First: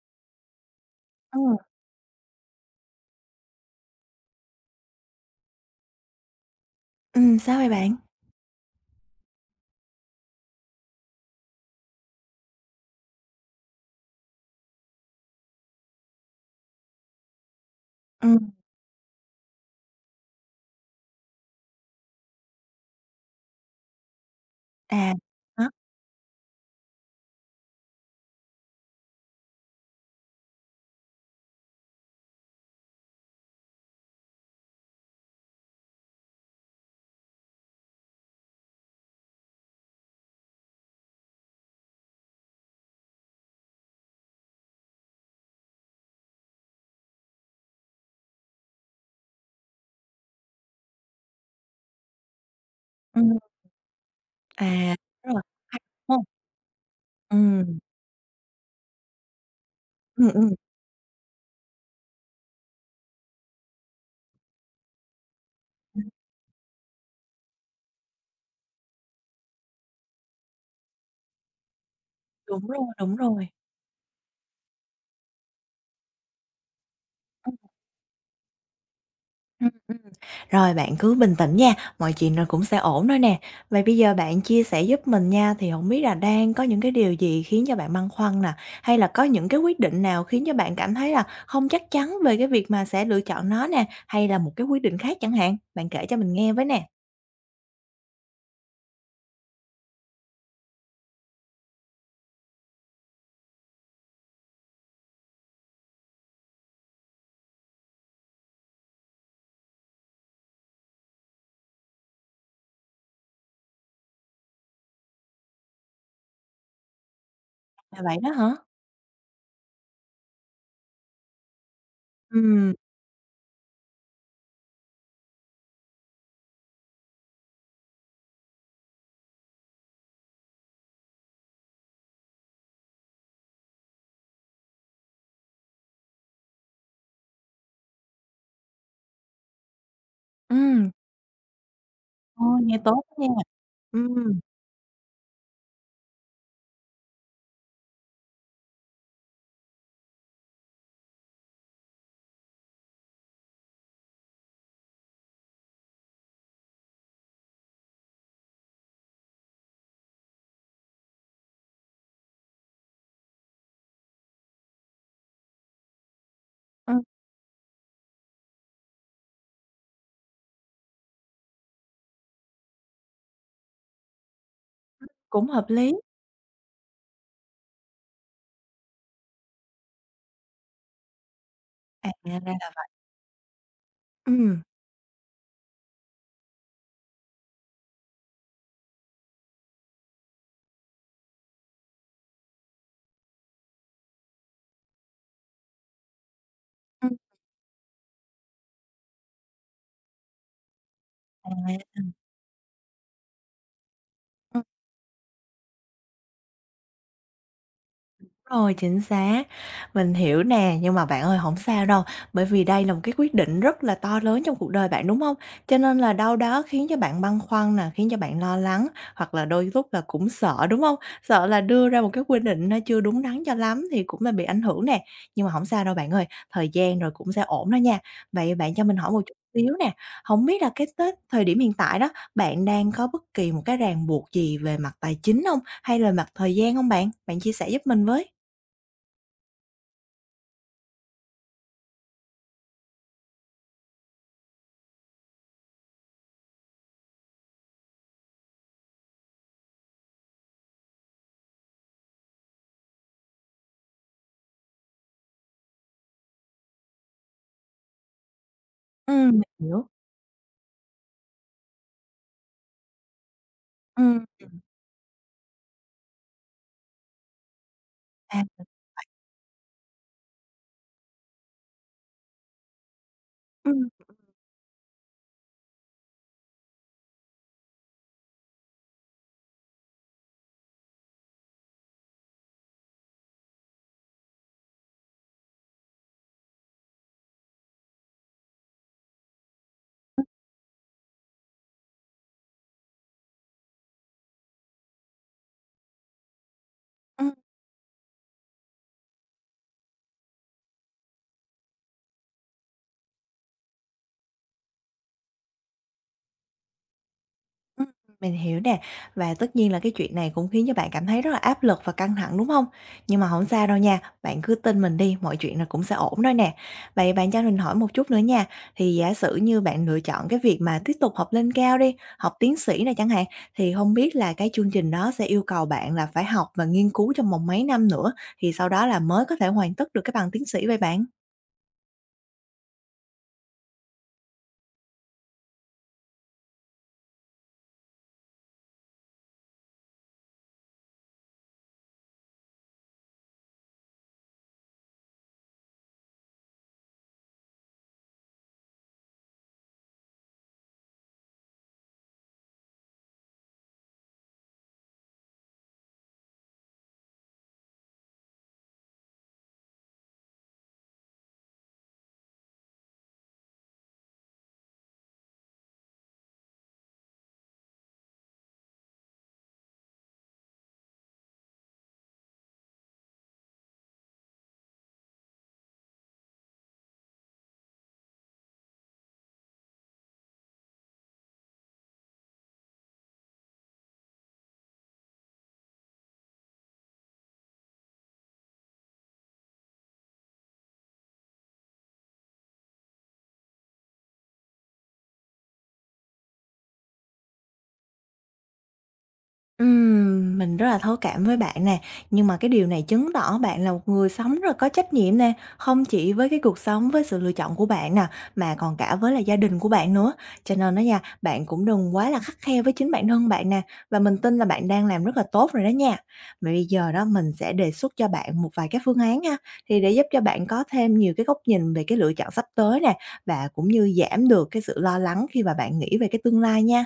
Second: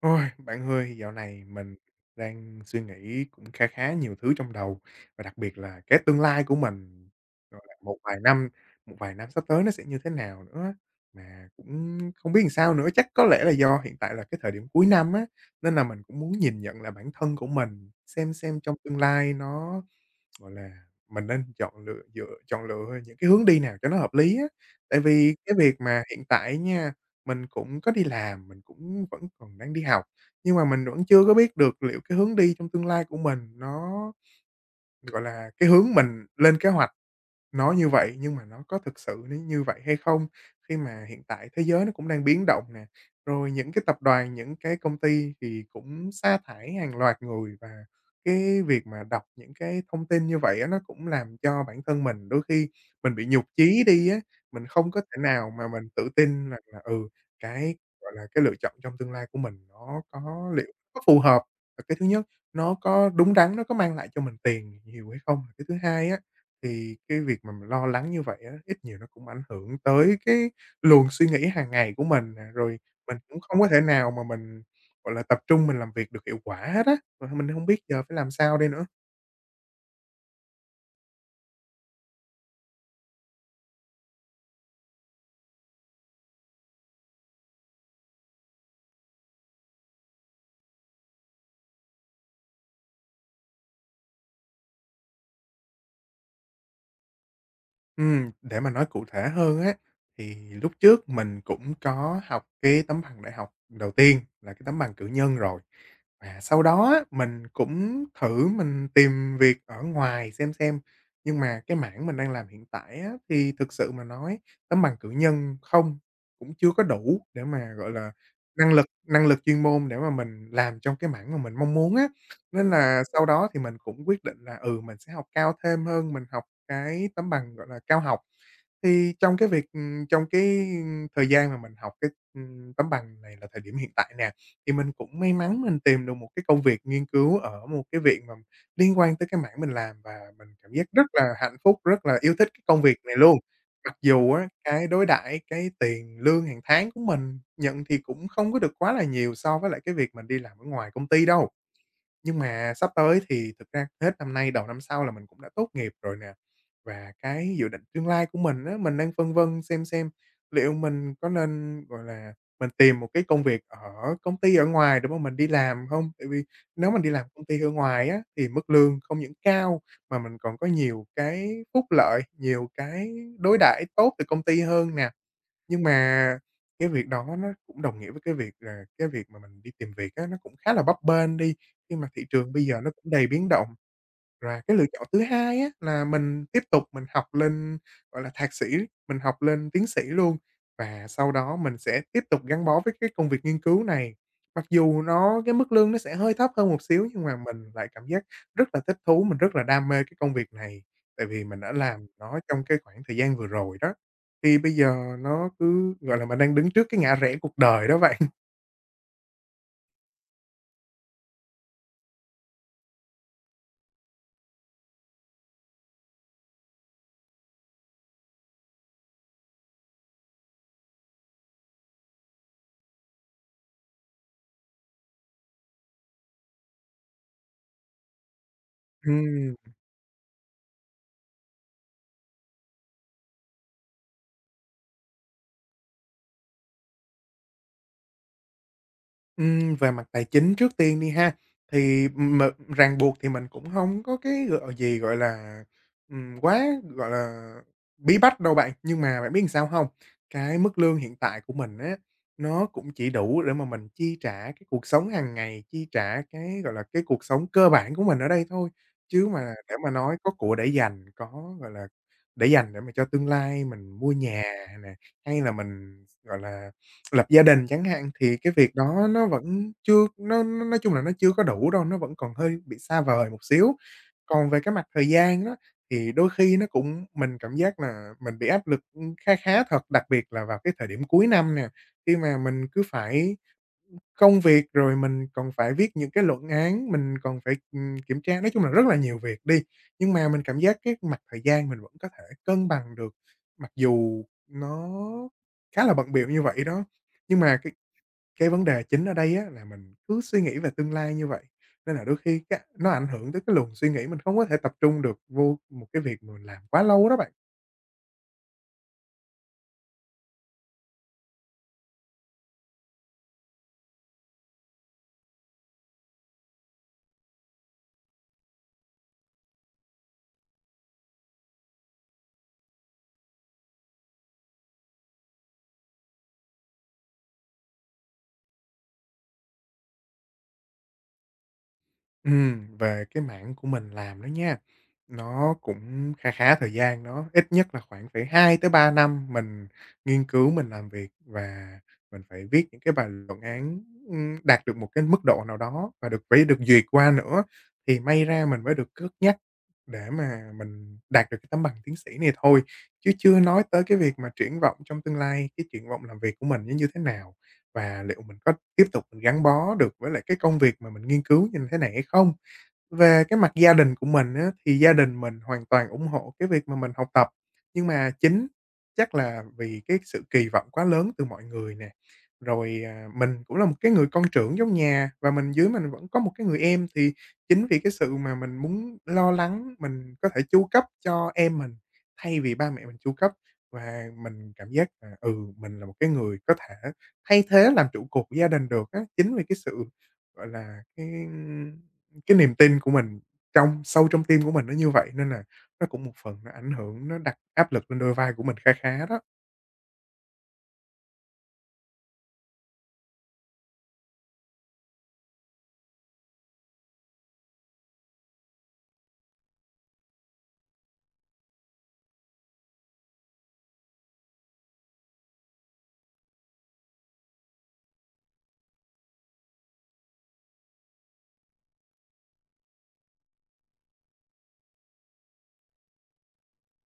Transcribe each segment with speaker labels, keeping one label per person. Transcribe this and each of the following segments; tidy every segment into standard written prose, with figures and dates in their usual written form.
Speaker 1: Ôi, bạn ơi, dạo này
Speaker 2: Ừm,
Speaker 1: mình đang suy nghĩ cũng khá khá nhiều thứ trong đầu và đặc biệt là cái tương lai của mình,
Speaker 2: sao
Speaker 1: gọi
Speaker 2: vậy
Speaker 1: là,
Speaker 2: bạn?
Speaker 1: một vài năm sắp tới nó sẽ như thế nào nữa, mà cũng không biết làm sao nữa. Chắc có lẽ là do hiện tại là cái thời điểm cuối năm á, nên là mình cũng muốn nhìn nhận là bản thân của mình,
Speaker 2: Ừm,
Speaker 1: xem trong tương lai nó, gọi là, mình nên chọn lựa những cái hướng đi nào cho nó hợp lý á. Tại
Speaker 2: à,
Speaker 1: vì cái
Speaker 2: đó,
Speaker 1: việc mà hiện tại nha, mình cũng có đi làm, mình cũng vẫn còn đang đi học, nhưng mà mình vẫn chưa có biết được liệu cái hướng đi trong tương lai của mình nó, gọi là, cái hướng mình lên kế hoạch. Nói như vậy nhưng mà nó có thực sự như vậy hay không? Khi mà hiện tại thế giới nó cũng đang biến động nè, rồi những cái tập đoàn, những cái công ty thì cũng sa thải hàng loạt người, và cái việc mà đọc những cái thông tin như vậy á, nó cũng làm cho bản thân mình đôi khi mình bị
Speaker 2: ừm,
Speaker 1: nhụt chí đi á,
Speaker 2: à,
Speaker 1: mình không có thể
Speaker 2: đúng rồi,
Speaker 1: nào mà mình tự
Speaker 2: đúng hông?
Speaker 1: tin rằng là,
Speaker 2: Ừm,
Speaker 1: gọi là, cái lựa chọn trong tương lai của mình nó
Speaker 2: ừm,
Speaker 1: có
Speaker 2: ừm,
Speaker 1: liệu có phù hợp, và cái thứ nhất, nó có đúng đắn, nó có mang lại cho mình tiền nhiều hay không? Và cái thứ
Speaker 2: ừm,
Speaker 1: hai á, thì cái việc mà mình lo lắng như vậy á, ít nhiều nó cũng ảnh hưởng tới cái luồng suy nghĩ hàng ngày của mình nè,
Speaker 2: đúng
Speaker 1: rồi
Speaker 2: rồi, đúng
Speaker 1: mình cũng
Speaker 2: rồi.
Speaker 1: không có thể nào mà mình, gọi là, tập trung mình làm việc được hiệu quả hết á, rồi mình
Speaker 2: Ừm,
Speaker 1: không biết giờ phải làm sao đây nữa.
Speaker 2: ừm, ừm. Rồi bạn cứ bình tĩnh nha, mọi chuyện rồi cũng sẽ ổn thôi nè. Vậy bây giờ bạn chia sẻ giúp mình nha, thì hổng biết là đang có những cái điều gì khiến cho bạn băn khoăn nè? Hay là có những cái quyết định nào khiến cho bạn cảm thấy là không chắc chắn về cái việc mà sẽ lựa chọn nó nè, hay là một cái quyết định khác chẳng hạn? Bạn kể cho mình nghe với nè.
Speaker 1: Để mà nói cụ thể hơn á, thì lúc trước mình cũng có học cái tấm bằng đại học đầu tiên là cái tấm bằng cử nhân rồi. Và sau đó á, mình cũng thử mình tìm việc ở ngoài xem, nhưng mà cái mảng mình đang làm hiện tại á, thì thực sự mà nói tấm bằng cử nhân không, cũng chưa có đủ để mà, gọi
Speaker 2: À,
Speaker 1: là,
Speaker 2: vậy đó hả?
Speaker 1: năng lực chuyên môn để mà mình làm trong cái mảng mà mình mong muốn á. Nên
Speaker 2: Ừm,
Speaker 1: là sau đó thì mình cũng quyết định là, mình sẽ học cao thêm hơn, mình học cái tấm bằng, gọi là, cao học. Thì trong cái thời gian mà mình học cái tấm bằng này là thời điểm hiện tại nè, thì mình cũng may mắn mình tìm được một cái công việc nghiên cứu ở một cái viện mà liên quan tới cái mảng mình làm, và mình cảm giác
Speaker 2: ừm,
Speaker 1: rất là hạnh phúc, rất là yêu thích
Speaker 2: ôi,
Speaker 1: cái
Speaker 2: nghe
Speaker 1: công việc
Speaker 2: tốt
Speaker 1: này
Speaker 2: đó
Speaker 1: luôn.
Speaker 2: nha.
Speaker 1: Mặc dù
Speaker 2: Ừm.
Speaker 1: á, cái đối đãi, cái tiền lương hàng tháng của mình nhận thì cũng không có được quá là nhiều so với lại cái việc mình đi làm ở ngoài công ty đâu. Nhưng mà sắp tới thì thực ra hết năm nay đầu năm sau là mình cũng đã tốt nghiệp rồi nè, và cái dự định tương lai của mình á, mình đang phân vân xem liệu mình có nên, gọi là, mình tìm một cái công việc ở công ty ở ngoài để mà mình đi làm không? Tại vì nếu
Speaker 2: Ừm,
Speaker 1: mình đi làm công ty ở ngoài á, thì mức lương không những cao mà mình còn có nhiều cái phúc lợi, nhiều cái đối đãi tốt từ công ty hơn nè.
Speaker 2: cũng hợp
Speaker 1: Nhưng
Speaker 2: lý.
Speaker 1: mà cái việc đó nó cũng đồng nghĩa với cái việc là cái việc mà mình đi tìm việc á, nó cũng khá là bấp bênh đi, khi
Speaker 2: À,
Speaker 1: mà thị
Speaker 2: ra
Speaker 1: trường
Speaker 2: là
Speaker 1: bây giờ nó cũng đầy biến động. Và
Speaker 2: ừm,
Speaker 1: cái lựa chọn thứ hai á là mình tiếp tục mình học lên, gọi là, thạc sĩ, mình học lên tiến sĩ luôn và sau đó mình sẽ tiếp tục gắn bó với cái công việc nghiên cứu này. Mặc dù nó cái mức lương nó sẽ hơi thấp hơn một xíu,
Speaker 2: ừm,
Speaker 1: nhưng mà mình lại cảm giác rất là thích thú, mình rất là đam mê cái công việc này, tại vì
Speaker 2: à,
Speaker 1: mình đã
Speaker 2: ừm.
Speaker 1: làm nó trong cái khoảng thời gian vừa rồi đó. Thì bây giờ nó cứ, gọi là, mình đang đứng trước cái ngã rẽ cuộc đời đó bạn.
Speaker 2: Rồi, chính xác, mình hiểu nè, nhưng mà bạn ơi không sao đâu, bởi vì đây là một cái quyết định rất là to lớn trong cuộc đời bạn, đúng không? Cho nên là đâu đó khiến cho bạn băn khoăn nè, khiến cho bạn lo lắng, hoặc là đôi lúc là cũng sợ, đúng không? Sợ là đưa ra một cái quyết định nó chưa đúng đắn cho lắm thì cũng là bị ảnh hưởng nè, nhưng mà không sao đâu bạn ơi, thời gian rồi cũng sẽ ổn thôi nha. Vậy bạn cho mình hỏi một chút
Speaker 1: Ừm.
Speaker 2: xíu nè, không biết là cái tới thời điểm hiện tại đó, bạn đang có bất kỳ một cái ràng buộc gì về mặt tài chính không hay là mặt thời gian không bạn? Bạn chia sẻ giúp mình với.
Speaker 1: Về mặt tài chính trước tiên đi ha, thì ràng buộc thì mình cũng không có cái, gọi là, quá, gọi là, bí bách đâu bạn. Nhưng mà bạn biết làm sao không? Cái mức lương hiện tại của mình á, nó cũng chỉ đủ để mà mình chi trả cái cuộc sống hàng ngày, chi trả cái, gọi là, cái cuộc sống cơ bản của mình ở đây thôi. Chứ
Speaker 2: Mình
Speaker 1: mà để
Speaker 2: hiểu.
Speaker 1: mà nói có của để dành, có, gọi là, để dành để mà cho tương lai mình mua
Speaker 2: Ừm,
Speaker 1: nhà nè, hay là mình, gọi là, lập gia đình chẳng hạn, thì
Speaker 2: à,
Speaker 1: cái việc đó nó vẫn chưa nó nói chung là nó chưa có đủ đâu, nó vẫn còn hơi bị xa vời một xíu.
Speaker 2: ừm,
Speaker 1: Còn về cái mặt thời gian đó thì đôi khi nó cũng mình cảm giác là mình bị áp lực, khá khá thật, đặc biệt là vào cái thời điểm cuối năm nè, khi mà mình cứ phải công việc, rồi mình còn phải viết những cái luận án, mình còn phải, kiểm tra, nói chung là rất là nhiều việc đi. Nhưng mà mình cảm giác cái mặt thời gian mình vẫn có thể cân bằng được, mặc dù nó khá là bận bịu như vậy đó.
Speaker 2: ừm,
Speaker 1: Nhưng mà cái vấn đề chính ở đây á là mình cứ suy nghĩ về tương lai như vậy, nên là đôi khi cái nó ảnh hưởng tới cái luồng suy nghĩ, mình không có thể tập trung được vô một cái việc mà mình làm quá lâu đó bạn.
Speaker 2: ừm, mình hiểu nè. Và tất nhiên là cái chuyện này cũng khiến cho bạn cảm thấy rất là áp lực và căng thẳng, đúng hông? Nhưng mà hổng sao đâu nha, bạn cứ tin mình đi, mọi chuyện là cũng sẽ ổn thôi nè. Vậy bạn cho mình hỏi một chút nữa nha, thì giả sử như bạn lựa chọn cái việc mà tiếp tục học lên cao đi, học tiến sĩ này chẳng hạn, thì hông biết là cái chương trình đó sẽ yêu cầu bạn là phải học và nghiên cứu trong vòng mấy năm nữa, thì sau đó là mới có thể hoàn tất được cái bằng tiến sĩ vậy bạn?
Speaker 1: Về cái mảng của mình làm đó nha, nó cũng khá khá thời gian, nó ít nhất là khoảng phải 2 tới 3 năm mình nghiên cứu, mình làm việc và mình phải viết những cái bài luận án, đạt được một cái mức độ nào đó và được phải được duyệt qua nữa, thì may ra mình mới được cất nhắc để mà mình đạt được cái tấm bằng tiến sĩ này thôi, chứ chưa nói tới cái việc mà triển vọng trong tương lai, cái triển vọng làm việc của mình nó như thế nào và liệu mình có tiếp tục mình gắn bó được với lại cái công việc mà mình nghiên cứu như thế này hay không? Về cái mặt gia đình của mình á, thì gia đình mình hoàn toàn ủng hộ cái việc mà mình học tập, nhưng mà chắc là vì cái sự kỳ vọng quá lớn từ mọi người nè, rồi, à, mình cũng là một cái người con trưởng trong nhà và mình dưới mình vẫn có một cái người em, thì chính vì cái sự mà mình muốn lo lắng, mình có thể chu cấp cho em mình thay vì ba mẹ mình chu cấp, và mình cảm giác là, mình là một cái người có thể thay thế làm trụ cột của gia đình được á. Chính vì cái sự, gọi là, cái niềm tin của mình trong sâu trong tim của mình nó như vậy, nên là nó cũng một phần nó ảnh hưởng, nó đặt áp lực lên đôi vai của mình khá khá đó.
Speaker 2: Mình rất là thấu cảm với bạn nè, nhưng mà cái điều này chứng tỏ bạn là một người sống rất là có trách nhiệm nè, không chỉ với cái cuộc sống, với sự lựa chọn của bạn nè, mà còn cả với là gia đình của bạn nữa. Cho nên đó nha, bạn cũng đừng quá là khắt khe với chính bản thân bạn nè, và mình tin là bạn đang làm rất là tốt rồi đó nha. Mà bây giờ đó mình sẽ đề xuất cho bạn một vài cái phương án ha, thì để giúp cho bạn có thêm nhiều cái góc nhìn về cái lựa chọn sắp tới nè, và cũng như giảm được cái sự lo lắng khi mà bạn nghĩ về cái tương lai nha.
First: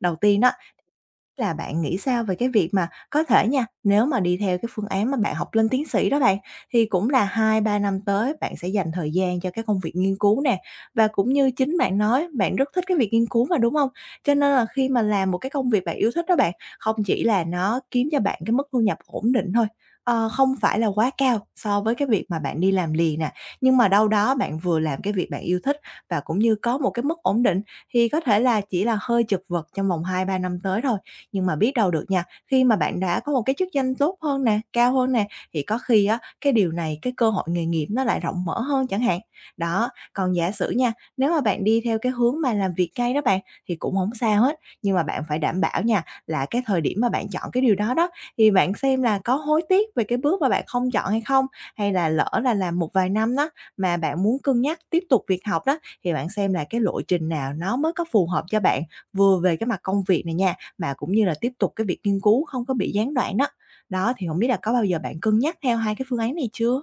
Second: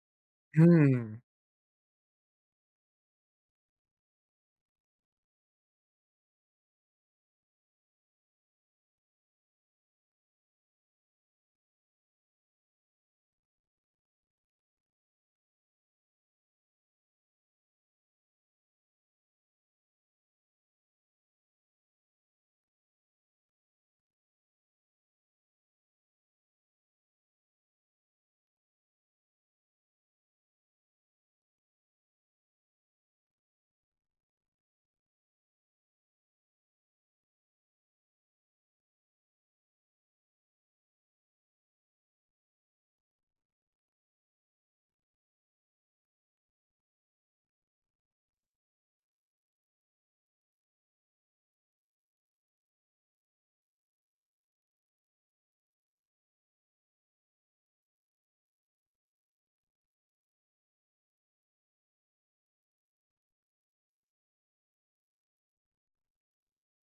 Speaker 2: Đầu tiên đó
Speaker 1: Ừm.
Speaker 2: là bạn nghĩ sao về cái việc mà có thể nha, nếu mà đi theo cái phương án mà bạn học lên tiến sĩ đó bạn, thì cũng là hai ba năm tới bạn sẽ dành thời gian cho cái công việc nghiên cứu nè. Và cũng như chính bạn nói, bạn rất thích cái việc nghiên cứu mà, đúng không? Cho nên là khi mà làm một cái công việc bạn yêu thích đó bạn, không chỉ là nó kiếm cho bạn cái mức thu nhập ổn định thôi, không phải là quá cao so với cái việc mà bạn đi làm liền nè, nhưng mà đâu đó bạn vừa làm cái việc bạn yêu thích và cũng như có một cái mức ổn định thì có thể là chỉ là hơi chật vật trong vòng hai ba năm tới thôi. Nhưng mà biết đâu được nha, khi mà bạn đã có một cái chức danh tốt hơn nè, cao hơn nè, thì có khi á, cái điều này, cái cơ hội nghề nghiệp nó lại rộng mở hơn chẳng hạn. Đó, còn giả sử nha, nếu mà bạn đi theo cái hướng mà làm việc ngay đó bạn, thì cũng không sao hết, nhưng mà bạn phải đảm bảo nha, là cái thời điểm mà bạn chọn cái điều đó đó, thì bạn xem là có hối tiếc về cái bước mà bạn không chọn hay không? Hay là lỡ là làm một vài năm đó, mà bạn muốn cân nhắc tiếp tục việc học đó, thì bạn xem là cái lộ trình nào nó mới có phù hợp cho bạn, vừa về cái mặt công việc này nha, mà cũng như là tiếp tục cái việc nghiên cứu không có bị gián đoạn đó. Đó, thì không biết là có bao giờ bạn cân nhắc theo hai cái phương án này chưa?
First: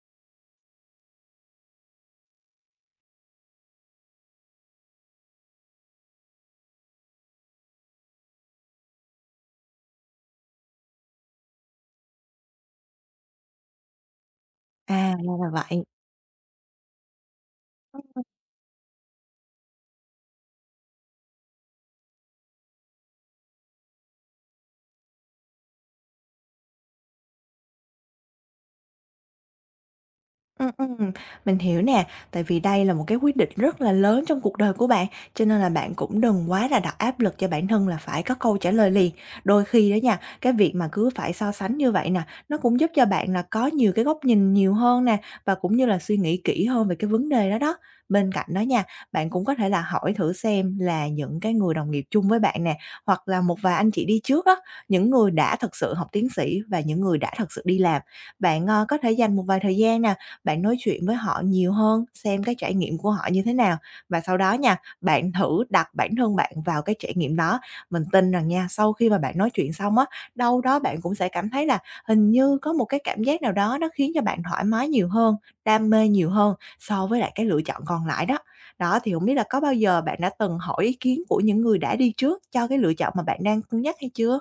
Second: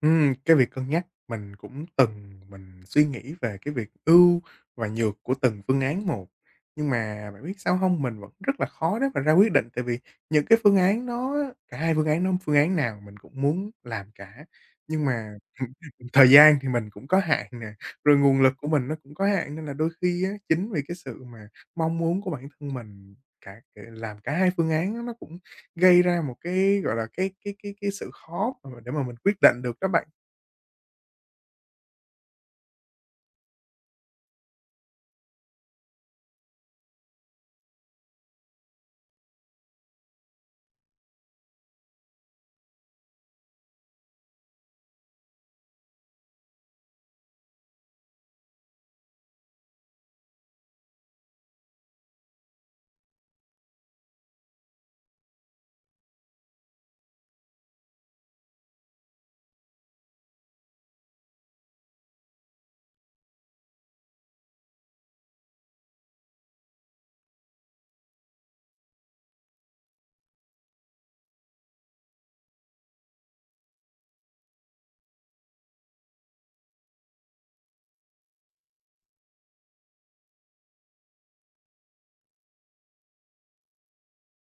Speaker 1: Cái việc cân nhắc mình cũng từng mình suy nghĩ về cái việc ưu và nhược của từng phương án một. Nhưng mà bạn biết sao không? Mình vẫn rất là khó để mà ra quyết định, tại vì những cái phương án nó cả hai phương án nó, phương án nào mình cũng muốn làm cả. Nhưng
Speaker 2: À,
Speaker 1: mà
Speaker 2: ra là vậy.
Speaker 1: thời gian thì mình cũng có hạn nè, rồi nguồn lực của mình nó cũng có hạn, nên là đôi khi á, chính vì cái sự mà mong muốn của bản thân mình cả, làm cả hai phương án á, nó cũng gây ra một cái, gọi là, cái sự khó mà để mà mình quyết định được đó bạn.
Speaker 2: Ừm, ừm, mình hiểu nè, tại vì đây là một cái quyết định rất là lớn trong cuộc đời của bạn, cho nên là bạn cũng đừng quá là đặt áp lực cho bản thân là phải có câu trả lời liền. Đôi khi đó nha, cái việc mà cứ phải so sánh như vậy nè, nó cũng giúp cho bạn là có nhiều cái góc nhìn nhiều hơn nè, và cũng như là suy nghĩ kỹ hơn về cái vấn đề đó đó. Bên cạnh đó nha, bạn cũng có thể là hỏi thử xem là những cái người đồng nghiệp chung với bạn nè, hoặc là một vài anh chị đi trước á, những người đã thật sự học tiến sĩ và những người đã thật sự đi làm. Bạn có thể dành một vài thời gian nè bạn nói chuyện với họ nhiều hơn, xem cái trải nghiệm của họ như thế nào và sau đó nha, bạn thử đặt bản thân bạn vào cái trải nghiệm đó. Mình tin rằng nha, sau khi mà bạn nói chuyện xong á, đâu đó bạn cũng sẽ cảm thấy là hình như có một cái cảm giác nào đó nó khiến cho bạn thoải mái nhiều hơn, đam mê nhiều hơn so với lại cái lựa chọn còn lại đó. Đó, thì không biết là có bao giờ bạn đã từng hỏi ý kiến của những người đã đi trước cho cái lựa chọn mà bạn đang cân nhắc hay chưa?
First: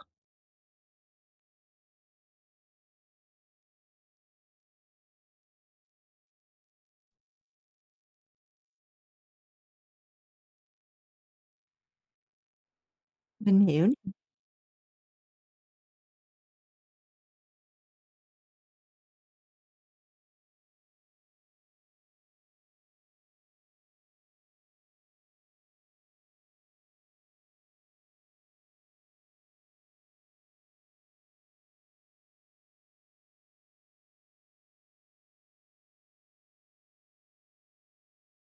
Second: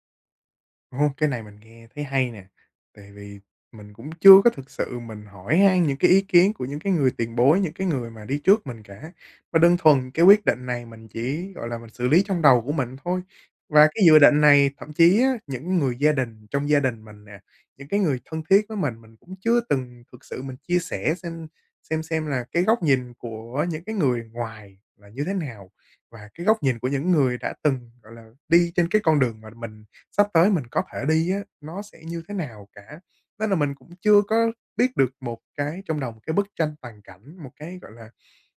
Speaker 1: Ồ, cái này mình nghe thấy hay nè, tại vì mình cũng chưa có thực sự mình hỏi han những cái ý kiến của những cái người tiền bối, những cái người mà đi trước mình cả. Mà đơn thuần cái quyết định này mình chỉ, gọi là, mình xử lý trong đầu của mình thôi.
Speaker 2: Mình
Speaker 1: Và
Speaker 2: hiểu.
Speaker 1: cái dự định này thậm chí á, những người gia đình trong gia đình mình nè, những cái người thân thiết với mình cũng chưa từng thực sự mình chia sẻ xem xem là cái góc nhìn của những cái người ngoài là như thế nào, và cái góc nhìn của những người đã từng, gọi là, đi trên cái con đường mà mình sắp tới mình có thể đi á, nó sẽ như thế nào cả. Nên là mình cũng chưa có biết được một cái trong đầu một cái bức tranh toàn cảnh, một cái, gọi là,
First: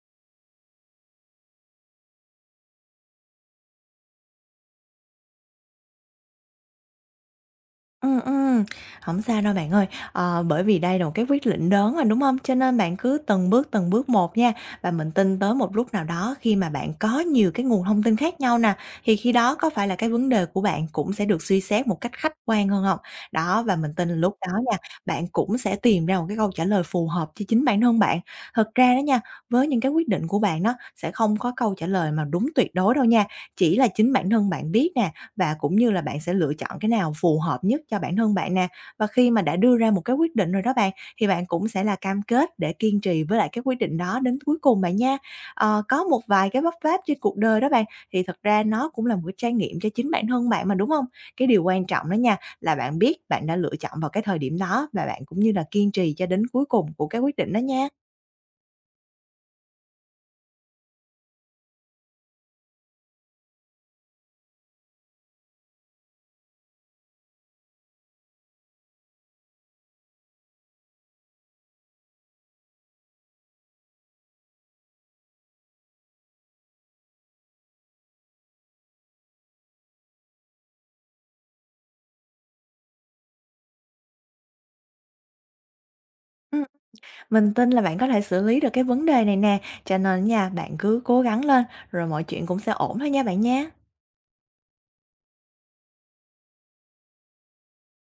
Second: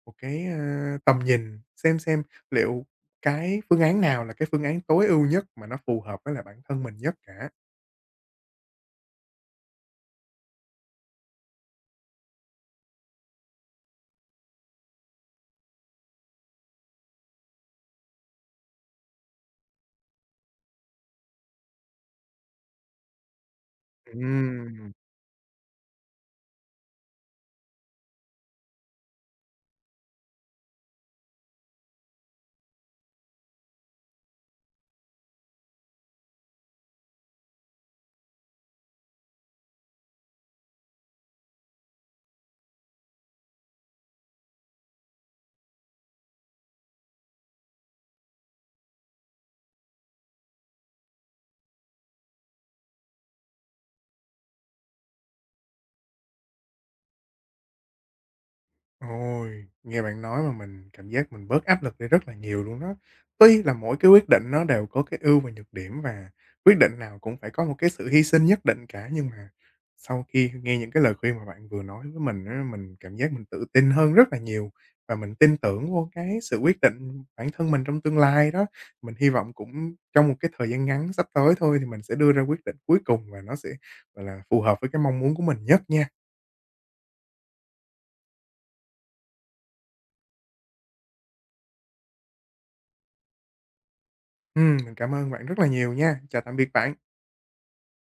Speaker 1: một cái tầm nhìn, xem liệu cái phương án nào là cái phương án tối ưu nhất mà nó phù hợp với lại bản thân mình nhất cả.
Speaker 2: Ừ, hổng sao đâu bạn ơi. Bởi vì đây là một cái quyết định lớn rồi, đúng không? Cho nên bạn cứ từng bước một nha, và mình tin tới một lúc nào đó khi mà bạn có nhiều cái nguồn thông tin khác nhau nè, thì khi đó có phải là cái vấn đề của bạn cũng sẽ được suy xét một cách khách quan hơn không? Đó, và mình tin lúc đó nha,
Speaker 1: Ừm.
Speaker 2: bạn cũng sẽ tìm ra một cái câu trả lời phù hợp cho chính bản thân bạn. Thật ra đó nha, với những cái quyết định của bạn đó, sẽ không có câu trả lời mà đúng tuyệt đối đâu nha, chỉ là chính bản thân bạn biết nè, và cũng như là bạn sẽ lựa chọn cái nào phù hợp nhất cho bản thân bạn nè. Và khi mà đã đưa ra một cái quyết định rồi đó bạn, thì bạn cũng sẽ là cam kết để kiên trì với lại cái quyết định đó đến cuối cùng bạn nha. Có một vài cái vấp váp trên cuộc đời đó bạn, thì thật ra nó cũng là một cái trải nghiệm cho chính bản thân bạn mà, đúng không? Cái điều quan trọng đó nha, là bạn biết bạn đã lựa chọn vào cái thời điểm đó và bạn cũng như là kiên trì cho đến cuối cùng của cái quyết định đó nha.
Speaker 1: Ôi, nghe bạn nói mà mình cảm giác mình bớt áp lực đi rất là nhiều luôn đó. Tuy là mỗi cái quyết định nó đều có cái ưu và nhược điểm, và quyết định nào cũng phải có một cái sự hy sinh nhất định cả, nhưng mà sau khi nghe những cái lời khuyên mà bạn vừa nói với mình á, mình cảm giác mình tự tin hơn rất là nhiều và mình tin tưởng vô cái sự quyết định bản thân mình trong tương lai đó. Mình hy vọng cũng trong một cái thời gian ngắn sắp tới thôi thì mình sẽ đưa ra quyết định cuối cùng và nó sẽ, gọi là, phù hợp với cái mong muốn của mình nhất nha.
Speaker 2: Ừm, mình tin là bạn có thể xử lý được cái vấn đề này nè, cho nên nha, bạn cứ cố gắng lên rồi mọi chuyện cũng sẽ ổn thôi nha bạn nha.
Speaker 1: Mình cảm ơn bạn rất là nhiều nha. Chào tạm biệt bạn.